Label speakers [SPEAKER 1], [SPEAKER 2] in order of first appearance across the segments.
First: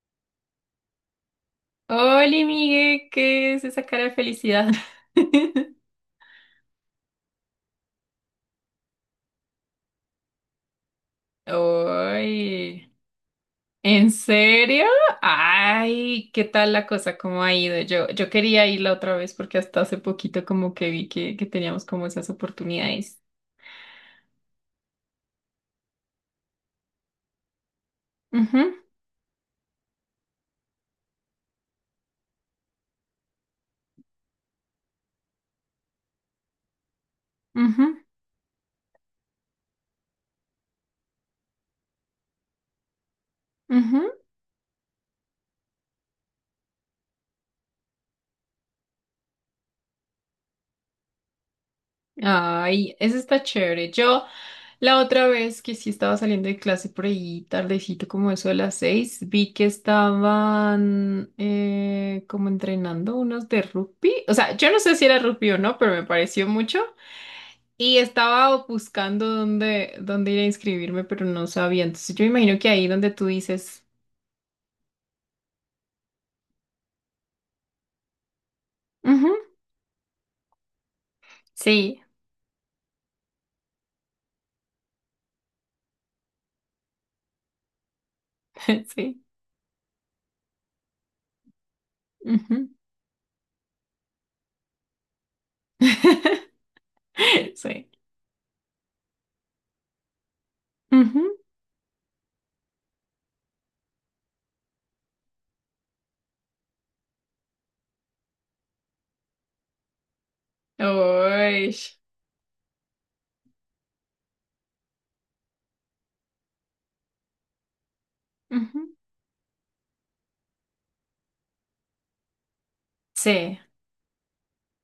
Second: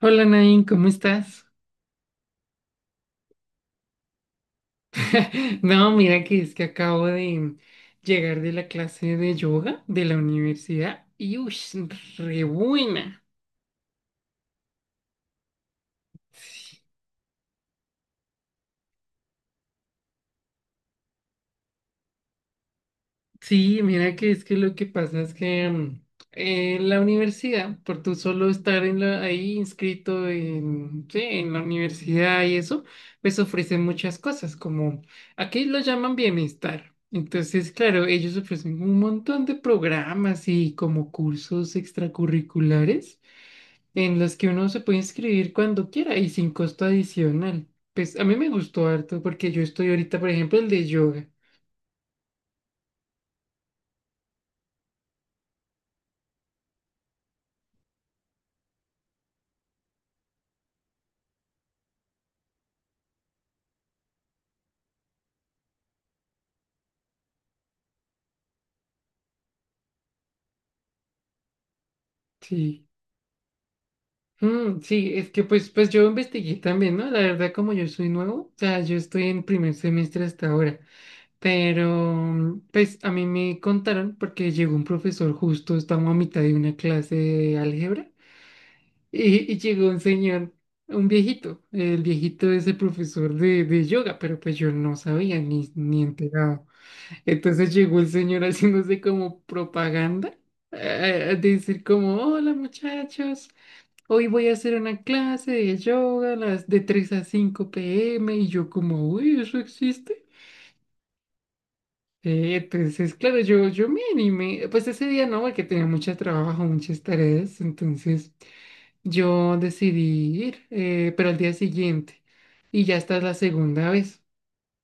[SPEAKER 1] Hola Nain, ¿cómo estás?
[SPEAKER 2] Hola, Miguel, ¿qué es esa cara de felicidad?
[SPEAKER 1] No, mira que es que acabo de llegar de la clase de yoga de la universidad y uy, re
[SPEAKER 2] ¡Ay!
[SPEAKER 1] buena.
[SPEAKER 2] ¿En serio? Ay, ¿qué tal la cosa? ¿Cómo ha ido? Yo quería ir la otra vez porque hasta hace poquito como que vi que teníamos como esas oportunidades.
[SPEAKER 1] Sí, mira que es que lo que pasa es que en la universidad, por tú solo
[SPEAKER 2] Ujú,
[SPEAKER 1] estar ahí inscrito en, sí, en la universidad y eso, pues ofrecen muchas cosas, como aquí lo llaman bienestar. Entonces,
[SPEAKER 2] ujú,
[SPEAKER 1] claro, ellos ofrecen un montón de programas y como cursos extracurriculares
[SPEAKER 2] ujú.
[SPEAKER 1] en los que uno se puede inscribir cuando quiera y sin costo adicional. Pues a mí me gustó harto porque yo estoy ahorita, por ejemplo, el de yoga.
[SPEAKER 2] Ay, eso está chévere. Yo La otra vez que sí estaba saliendo de clase por ahí tardecito, como eso de las 6, vi que estaban como entrenando unos de rugby. O sea, yo no sé si era rugby o no, pero me pareció mucho. Y estaba buscando dónde ir a inscribirme, pero no sabía. Entonces yo me imagino que
[SPEAKER 1] Sí.
[SPEAKER 2] ahí donde tú dices,
[SPEAKER 1] Mm, sí, es que pues yo investigué también, ¿no? La verdad, como yo soy nuevo, o sea, yo estoy
[SPEAKER 2] "Ujú,
[SPEAKER 1] en primer semestre hasta ahora,
[SPEAKER 2] sí,
[SPEAKER 1] pero pues a mí me contaron porque llegó un profesor justo, estamos a mitad de una clase de álgebra
[SPEAKER 2] sí,
[SPEAKER 1] y llegó un señor, un viejito, el viejito es
[SPEAKER 2] ujú,
[SPEAKER 1] el profesor de yoga, pero pues yo no sabía ni enterado. Entonces
[SPEAKER 2] sí,
[SPEAKER 1] llegó el señor haciéndose como propaganda,
[SPEAKER 2] ujú,
[SPEAKER 1] a decir como, hola muchachos. Hoy voy a hacer una clase de yoga a las de 3 a 5 p.m. y yo como, uy, ¿eso existe?
[SPEAKER 2] uy,
[SPEAKER 1] Entonces, claro, yo me animé, pues ese día no, porque tenía mucho trabajo, muchas tareas, entonces
[SPEAKER 2] ujú,
[SPEAKER 1] yo decidí ir, pero al día siguiente, y ya esta es la
[SPEAKER 2] sí.
[SPEAKER 1] segunda vez.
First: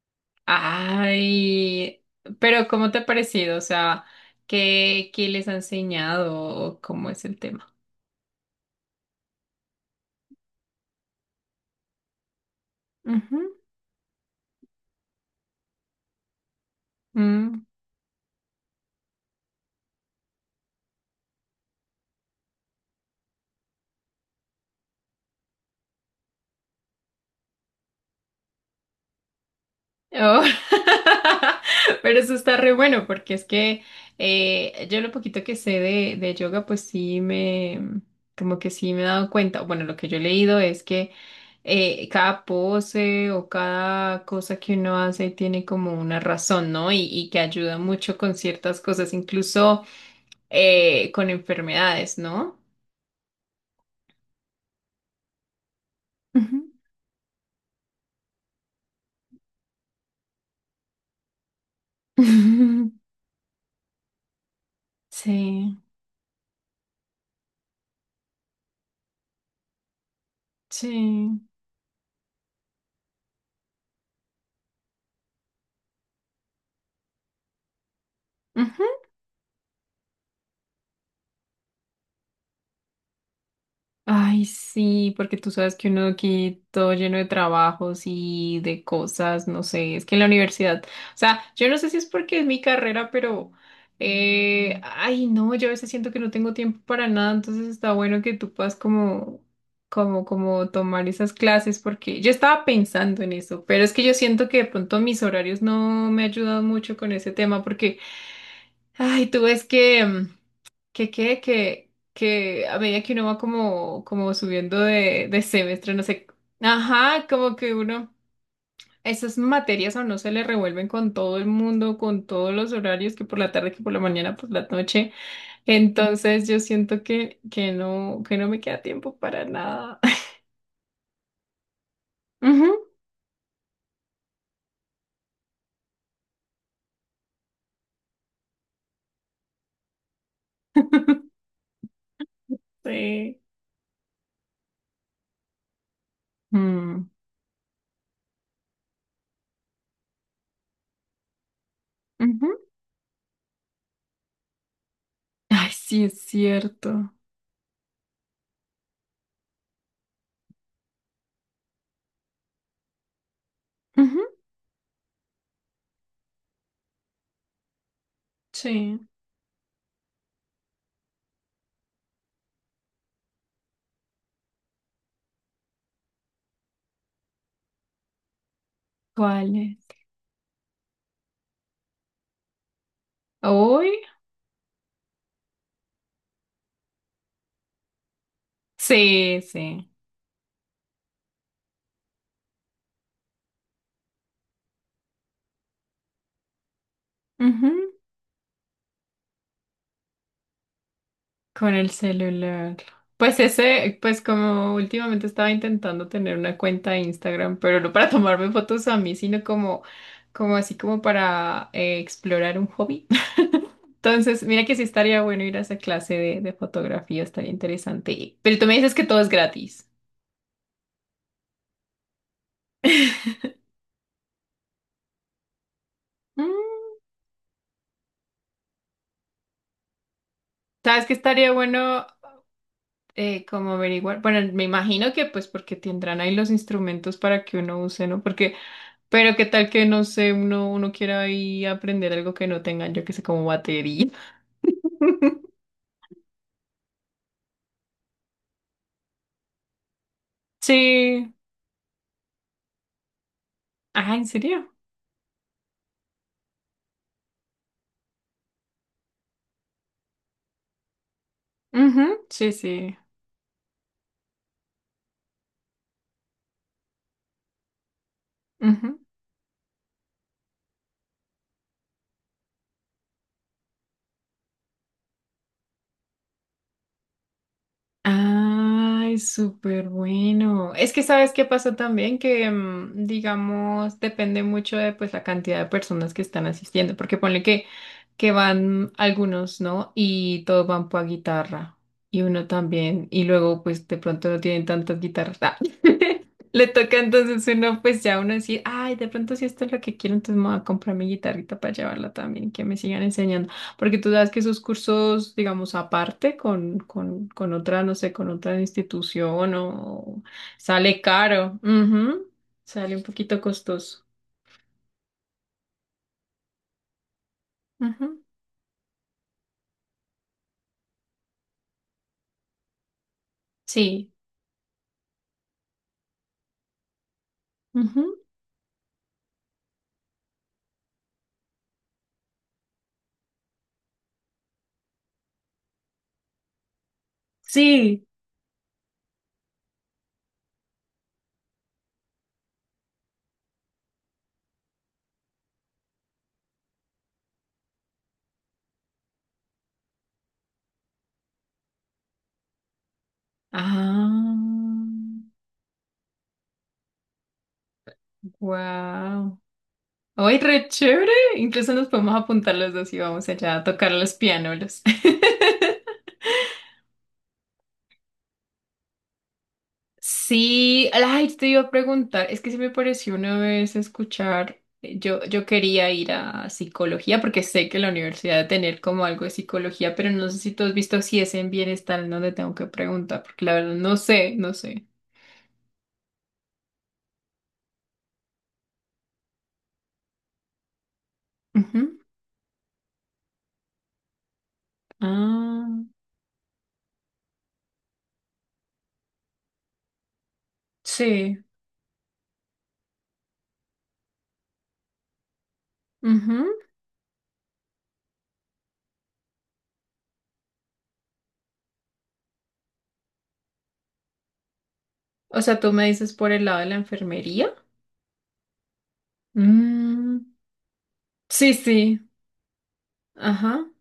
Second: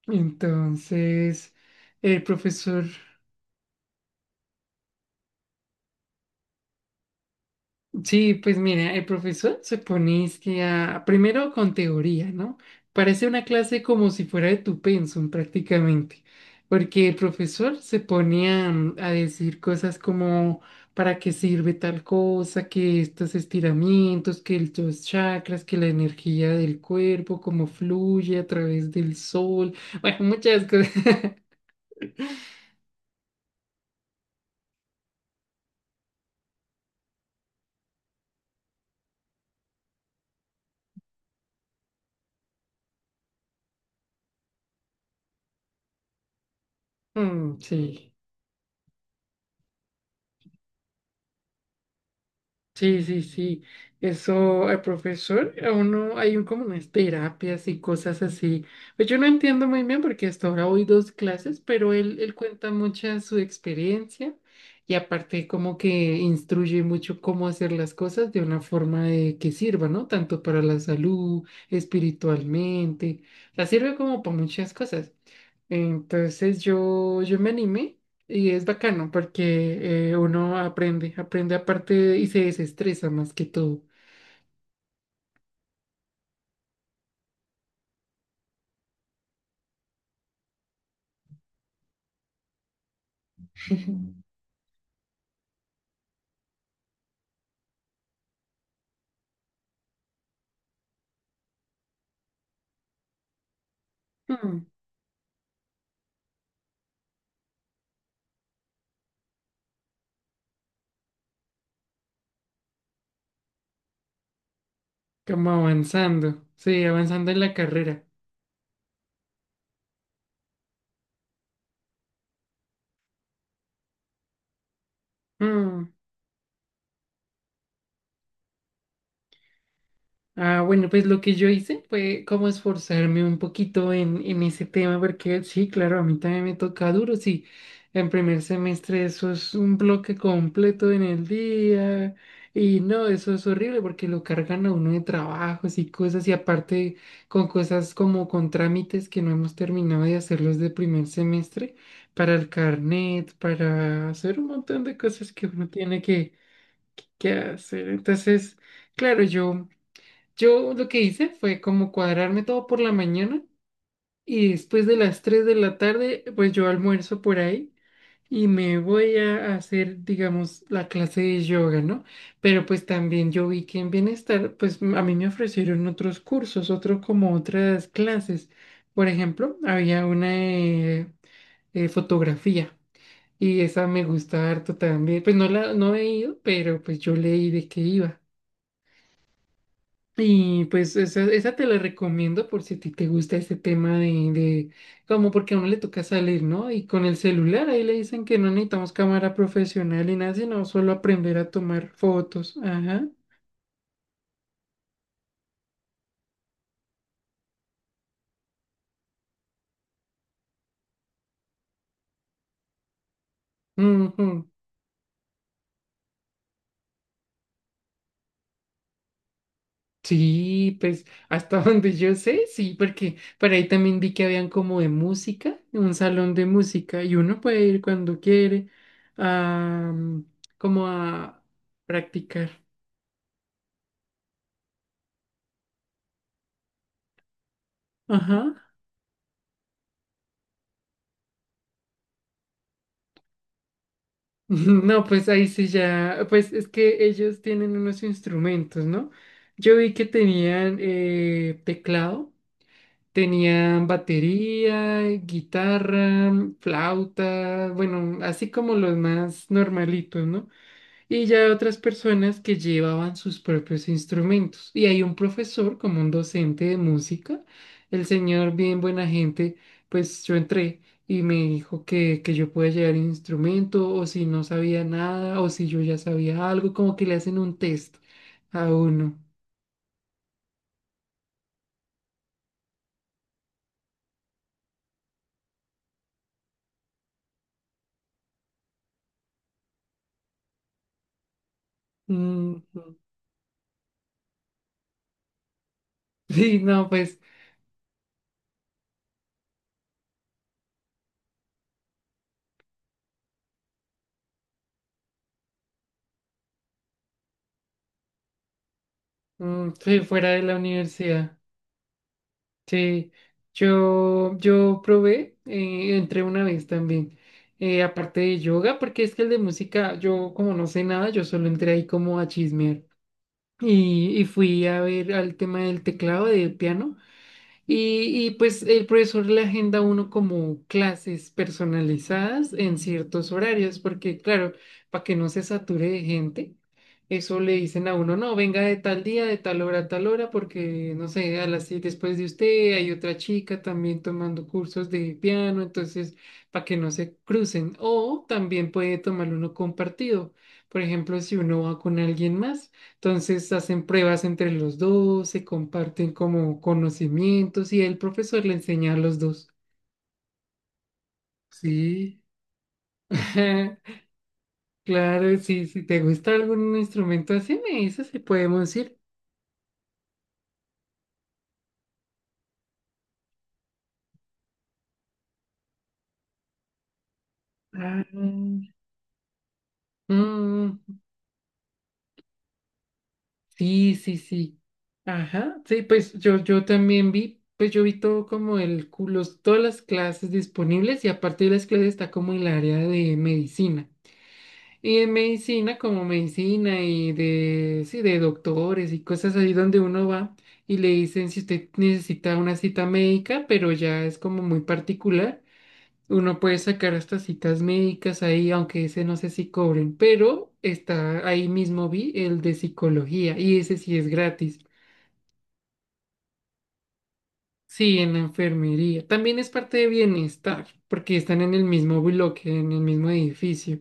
[SPEAKER 1] Entonces,
[SPEAKER 2] Ay,
[SPEAKER 1] el
[SPEAKER 2] pero
[SPEAKER 1] profesor.
[SPEAKER 2] ¿cómo te ha parecido? O sea, ¿qué les ha enseñado o cómo es el tema?
[SPEAKER 1] Sí, pues mira, el profesor se pone es que primero con teoría, ¿no? Parece
[SPEAKER 2] Ujú,
[SPEAKER 1] una clase como si fuera de tu pensum prácticamente, porque el
[SPEAKER 2] mm,
[SPEAKER 1] profesor se pone a, a decir cosas como para qué sirve tal cosa, que estos estiramientos, que los chakras, que la energía del cuerpo, cómo fluye a través del sol, bueno,
[SPEAKER 2] oh.
[SPEAKER 1] muchas cosas.
[SPEAKER 2] Pero eso está re bueno porque es que yo lo poquito que sé de yoga, pues sí me, como que sí me he dado cuenta, bueno, lo que yo he leído es que cada pose o cada cosa que uno hace tiene como una razón, ¿no? Y que
[SPEAKER 1] Mm,
[SPEAKER 2] ayuda
[SPEAKER 1] sí.
[SPEAKER 2] mucho con ciertas cosas, incluso con enfermedades, ¿no?
[SPEAKER 1] Sí, sí, sí. Eso, el profesor, a uno hay un,
[SPEAKER 2] Ujú.
[SPEAKER 1] como unas terapias y cosas así. Pues yo no entiendo muy bien porque hasta ahora voy dos clases, pero él cuenta mucha su experiencia y aparte como
[SPEAKER 2] Sí,
[SPEAKER 1] que instruye mucho cómo hacer las cosas de una forma de que sirva, ¿no? Tanto para la
[SPEAKER 2] sí.
[SPEAKER 1] salud, espiritualmente. La sirve como para muchas cosas. Entonces yo me animé y es
[SPEAKER 2] Ujú.
[SPEAKER 1] bacano porque uno aprende, y se desestresa más que todo.
[SPEAKER 2] Ay, sí, porque tú sabes que uno aquí todo lleno de trabajos y de cosas, no sé, es que en la universidad, o sea, yo no sé si es porque es mi carrera, pero, ay, no, yo a veces siento que no tengo tiempo para nada, entonces está bueno que tú puedas como, como tomar esas clases, porque yo estaba pensando en eso, pero es que yo siento que de
[SPEAKER 1] Mm,
[SPEAKER 2] pronto mis horarios no me ayudan mucho con ese tema, porque, ay, tú ves que que quede que a medida que uno va como, como subiendo de
[SPEAKER 1] como
[SPEAKER 2] semestre, no sé,
[SPEAKER 1] avanzando, sí,
[SPEAKER 2] ajá,
[SPEAKER 1] avanzando en la
[SPEAKER 2] como que
[SPEAKER 1] carrera.
[SPEAKER 2] uno, esas materias a no se le revuelven con todo el mundo, con todos los horarios, que por la tarde, que por la mañana, por la noche.
[SPEAKER 1] Mm.
[SPEAKER 2] Entonces yo siento que no, que no me queda tiempo para nada.
[SPEAKER 1] Ah, bueno, pues lo que yo hice fue como
[SPEAKER 2] Ujú,
[SPEAKER 1] esforzarme un poquito en ese tema, porque sí, claro, a mí también me toca duro, sí. En primer semestre eso es un bloque completo en el día y no, eso
[SPEAKER 2] sí.
[SPEAKER 1] es horrible porque lo cargan a uno de trabajos y cosas y aparte
[SPEAKER 2] Mm,
[SPEAKER 1] con cosas como con trámites que no hemos terminado de hacerlos de primer semestre para el
[SPEAKER 2] ujú.
[SPEAKER 1] carnet, para hacer un montón de cosas que uno
[SPEAKER 2] Ay,
[SPEAKER 1] tiene
[SPEAKER 2] sí, es cierto.
[SPEAKER 1] que hacer. Entonces, claro, yo... Yo lo que hice fue como cuadrarme todo por la mañana
[SPEAKER 2] Ujú,
[SPEAKER 1] y después de las 3 de la tarde, pues yo almuerzo por ahí y me
[SPEAKER 2] sí.
[SPEAKER 1] voy a hacer, digamos, la clase de yoga, ¿no? Pero pues también yo vi que en Bienestar, pues a mí me ofrecieron otros cursos, otro como otras clases. Por ejemplo,
[SPEAKER 2] ¿Cuáles?
[SPEAKER 1] había una de fotografía y esa
[SPEAKER 2] ¿Hoy?
[SPEAKER 1] me gusta harto también. Pues no he ido, pero pues yo leí de qué iba.
[SPEAKER 2] Sí, sí.
[SPEAKER 1] Y pues esa te la recomiendo por si a ti te gusta ese tema de como porque a uno le toca salir, ¿no? Y con el celular ahí le dicen que no necesitamos cámara profesional y nada, sino solo aprender a
[SPEAKER 2] Con
[SPEAKER 1] tomar
[SPEAKER 2] el
[SPEAKER 1] fotos.
[SPEAKER 2] celular.
[SPEAKER 1] Ajá.
[SPEAKER 2] Pues ese, pues como últimamente estaba intentando tener una cuenta de Instagram, pero no para tomarme fotos a mí, sino como, como así como para explorar un hobby. Entonces,
[SPEAKER 1] Ujú.
[SPEAKER 2] mira que sí estaría bueno ir a esa clase de fotografía, estaría interesante. Pero tú me dices que todo es gratis.
[SPEAKER 1] Sí, pues hasta donde yo sé, sí, porque por ahí también vi que habían como de música, un salón de
[SPEAKER 2] Mm,
[SPEAKER 1] música, y uno puede ir cuando quiere a, como
[SPEAKER 2] ¿Sabes qué
[SPEAKER 1] a
[SPEAKER 2] estaría bueno
[SPEAKER 1] practicar.
[SPEAKER 2] como averiguar? Bueno, me imagino que pues porque tendrán ahí los instrumentos para que uno use, ¿no?
[SPEAKER 1] Ajá.
[SPEAKER 2] Porque Pero qué tal que no sé, uno quiera ahí aprender algo que no tengan, yo que sé, como batería.
[SPEAKER 1] No, pues ahí sí ya, pues es que ellos tienen unos instrumentos, ¿no? Yo vi que tenían
[SPEAKER 2] Sí.
[SPEAKER 1] teclado, tenían
[SPEAKER 2] Ah, ¿en serio?
[SPEAKER 1] batería, guitarra, flauta, bueno, así como los más normalitos, ¿no? Y ya hay otras
[SPEAKER 2] Ujú,
[SPEAKER 1] personas
[SPEAKER 2] sí,
[SPEAKER 1] que
[SPEAKER 2] sí.
[SPEAKER 1] llevaban sus propios instrumentos. Y hay un profesor, como un docente de música, el señor bien
[SPEAKER 2] Ujú.
[SPEAKER 1] buena gente, pues yo entré y me dijo que yo podía llevar el instrumento o si no sabía nada o si yo ya sabía algo, como que le hacen un test a uno.
[SPEAKER 2] Ay, súper bueno. Es que sabes qué pasó también, que digamos, depende mucho de pues la cantidad de personas que están asistiendo, porque ponle que van algunos, ¿no? Y todos van por guitarra, y uno
[SPEAKER 1] Mm,
[SPEAKER 2] también, y luego pues de pronto no tienen tantas guitarras. Ah,
[SPEAKER 1] sí,
[SPEAKER 2] le
[SPEAKER 1] no,
[SPEAKER 2] toca
[SPEAKER 1] pues
[SPEAKER 2] entonces uno pues ya uno decir, ay, de pronto si esto es lo que quiero, entonces me voy a comprar mi guitarrita para llevarla también, que me sigan enseñando. Porque tú sabes que esos cursos, digamos, aparte con, con otra, no sé, con otra institución
[SPEAKER 1] mm, sí,
[SPEAKER 2] o
[SPEAKER 1] fuera de la
[SPEAKER 2] sale
[SPEAKER 1] universidad.
[SPEAKER 2] caro. Ujú. Sale un
[SPEAKER 1] Sí,
[SPEAKER 2] poquito costoso.
[SPEAKER 1] yo probé, entré una vez también, aparte
[SPEAKER 2] Ujú.
[SPEAKER 1] de yoga, porque es que el de música, yo como no sé nada, yo solo entré ahí como a chismear
[SPEAKER 2] Sí.
[SPEAKER 1] y fui a ver al tema del teclado, del piano.
[SPEAKER 2] Ujú.
[SPEAKER 1] Pues el profesor le agenda a uno como clases personalizadas en ciertos horarios, porque claro, para que no se sature de gente, eso le dicen a
[SPEAKER 2] Sí.
[SPEAKER 1] uno, no, venga de tal día, de tal hora a tal hora, porque no sé, a las siete después de usted hay otra chica también tomando cursos de piano, entonces para que no se crucen. O también puede tomar uno compartido, por ejemplo, si uno va con alguien más. Entonces hacen pruebas
[SPEAKER 2] Ah,
[SPEAKER 1] entre los dos, se comparten como conocimientos y el profesor le enseña a los
[SPEAKER 2] wow.
[SPEAKER 1] dos.
[SPEAKER 2] ¡Ay, re chévere! Incluso nos podemos
[SPEAKER 1] Sí,
[SPEAKER 2] apuntar los dos y vamos allá a tocar los pianolos.
[SPEAKER 1] claro, sí, si te gusta algún instrumento así, me dices si podemos ir.
[SPEAKER 2] Sí, ay, te iba a preguntar, es que se me pareció una vez escuchar, yo quería ir a psicología porque sé que la
[SPEAKER 1] Ah,
[SPEAKER 2] universidad debe tener como algo de psicología, pero no sé si tú has
[SPEAKER 1] mm,
[SPEAKER 2] visto si es en bienestar en donde tengo que preguntar, porque la verdad
[SPEAKER 1] sí,
[SPEAKER 2] no
[SPEAKER 1] sí,
[SPEAKER 2] sé, no
[SPEAKER 1] sí.
[SPEAKER 2] sé.
[SPEAKER 1] Ajá, sí, pues yo también vi, pues yo vi todo como todas las clases disponibles y aparte de las
[SPEAKER 2] Ujú.
[SPEAKER 1] clases está como el área de medicina. Y en
[SPEAKER 2] Ah,
[SPEAKER 1] medicina, como medicina y de, sí, de doctores y cosas así donde uno va y le dicen si
[SPEAKER 2] sí.
[SPEAKER 1] usted necesita una cita médica, pero ya es como muy particular, uno
[SPEAKER 2] Ujú.
[SPEAKER 1] puede sacar estas citas médicas ahí, aunque ese no sé si cobren, pero está ahí mismo vi el de psicología y ese sí es gratis.
[SPEAKER 2] O sea, tú me dices por el lado de la enfermería.
[SPEAKER 1] Sí, en la enfermería. También es parte de
[SPEAKER 2] Mm,
[SPEAKER 1] bienestar, porque están en
[SPEAKER 2] sí,
[SPEAKER 1] el
[SPEAKER 2] sí,
[SPEAKER 1] mismo bloque, en el mismo
[SPEAKER 2] ajá,
[SPEAKER 1] edificio.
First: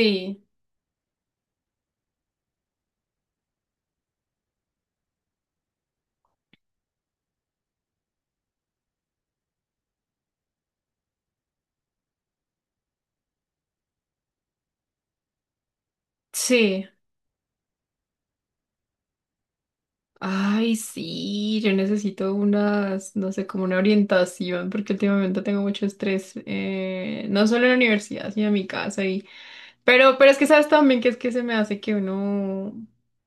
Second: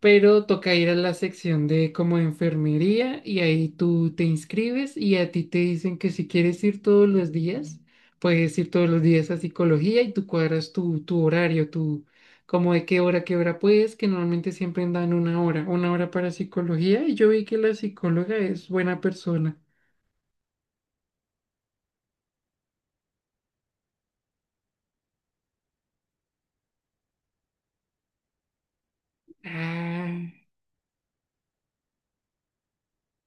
[SPEAKER 1] Pero toca ir a la sección de como enfermería y ahí tú te inscribes y a ti te dicen que si quieres ir todos los días, puedes ir todos los días a psicología y tú cuadras tu horario, tu, como de qué hora puedes, que normalmente siempre dan una hora para
[SPEAKER 2] sí.
[SPEAKER 1] psicología y yo vi que la psicóloga es buena persona.
[SPEAKER 2] Ay, sí, yo necesito unas, no sé, como una orientación, porque últimamente tengo mucho estrés, no solo en la universidad, sino en mi casa. Y... Pero
[SPEAKER 1] Ah,
[SPEAKER 2] es que sabes también que es que se me hace que uno,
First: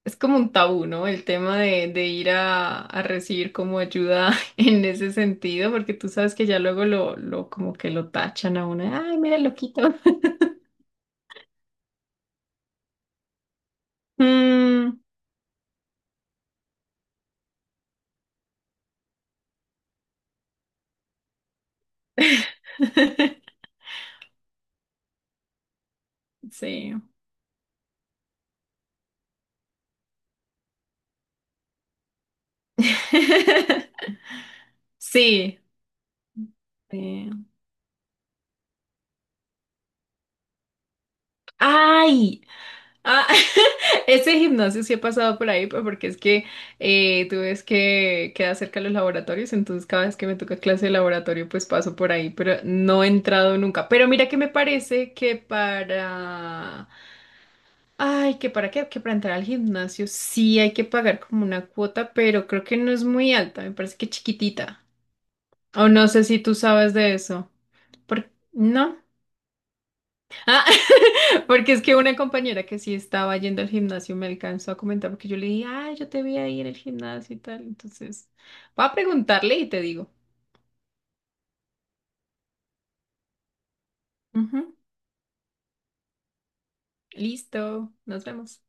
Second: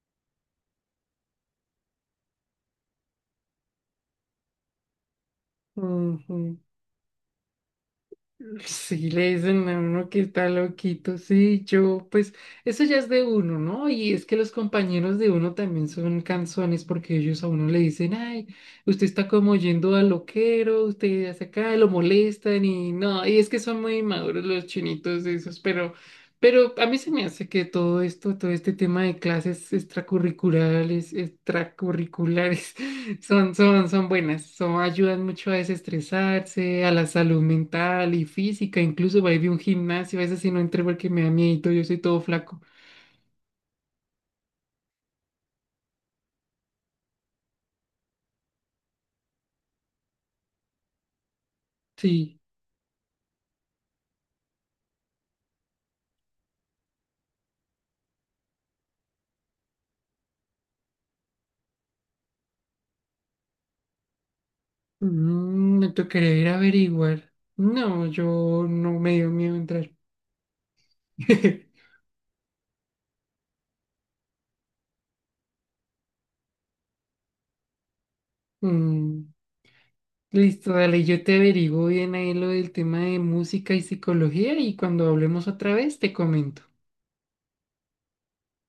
[SPEAKER 2] es como un tabú, ¿no? El tema de ir a recibir como ayuda en ese sentido, porque tú sabes que
[SPEAKER 1] ujú.
[SPEAKER 2] ya luego lo como que lo tachan a uno,
[SPEAKER 1] Sí,
[SPEAKER 2] ay,
[SPEAKER 1] le
[SPEAKER 2] mira, el
[SPEAKER 1] dicen a
[SPEAKER 2] loquito.
[SPEAKER 1] uno que está loquito, sí, yo, pues eso ya es de uno, ¿no? Y es que los
[SPEAKER 2] Mm,
[SPEAKER 1] compañeros de uno también son canzones porque ellos a uno le dicen, ay, usted está como yendo al loquero, usted hace acá, lo molestan y no, y es que son muy maduros los chinitos esos, pero a
[SPEAKER 2] sí.
[SPEAKER 1] mí se me hace que todo esto, todo este tema de clases extracurriculares, extracurriculares. Son buenas, son, ayudan mucho a
[SPEAKER 2] Sí.
[SPEAKER 1] desestresarse, a la
[SPEAKER 2] Sí.
[SPEAKER 1] salud mental y física, incluso va a ir a un gimnasio, a veces si no entro porque me da miedo, yo soy todo
[SPEAKER 2] Ay,
[SPEAKER 1] flaco.
[SPEAKER 2] ah, ese gimnasio sí he pasado por ahí, pues, porque es que tú ves que queda cerca de los laboratorios, entonces cada vez que me toca clase de laboratorio, pues paso por ahí,
[SPEAKER 1] Sí,
[SPEAKER 2] pero no he entrado nunca. Pero mira que me parece que para... Ay, que para qué, que para entrar al gimnasio sí hay que pagar como una cuota, pero creo que no es muy alta, me parece que chiquitita.
[SPEAKER 1] mm,
[SPEAKER 2] O
[SPEAKER 1] me
[SPEAKER 2] no sé
[SPEAKER 1] tocaría
[SPEAKER 2] si
[SPEAKER 1] ir
[SPEAKER 2] tú
[SPEAKER 1] a
[SPEAKER 2] sabes de
[SPEAKER 1] averiguar.
[SPEAKER 2] eso.
[SPEAKER 1] No,
[SPEAKER 2] ¿Por...?
[SPEAKER 1] yo
[SPEAKER 2] ¿No?
[SPEAKER 1] no me dio miedo entrar.
[SPEAKER 2] Ah, porque es que una compañera que sí estaba yendo al gimnasio me alcanzó a comentar porque yo le dije, ay, yo te vi ahí en el gimnasio y tal. Entonces, voy a
[SPEAKER 1] Mm,
[SPEAKER 2] preguntarle y te digo.
[SPEAKER 1] listo, dale, yo te averiguo bien ahí lo del tema de música y psicología
[SPEAKER 2] Ujú,
[SPEAKER 1] y cuando hablemos otra vez te comento.
[SPEAKER 2] listo, nos vemos.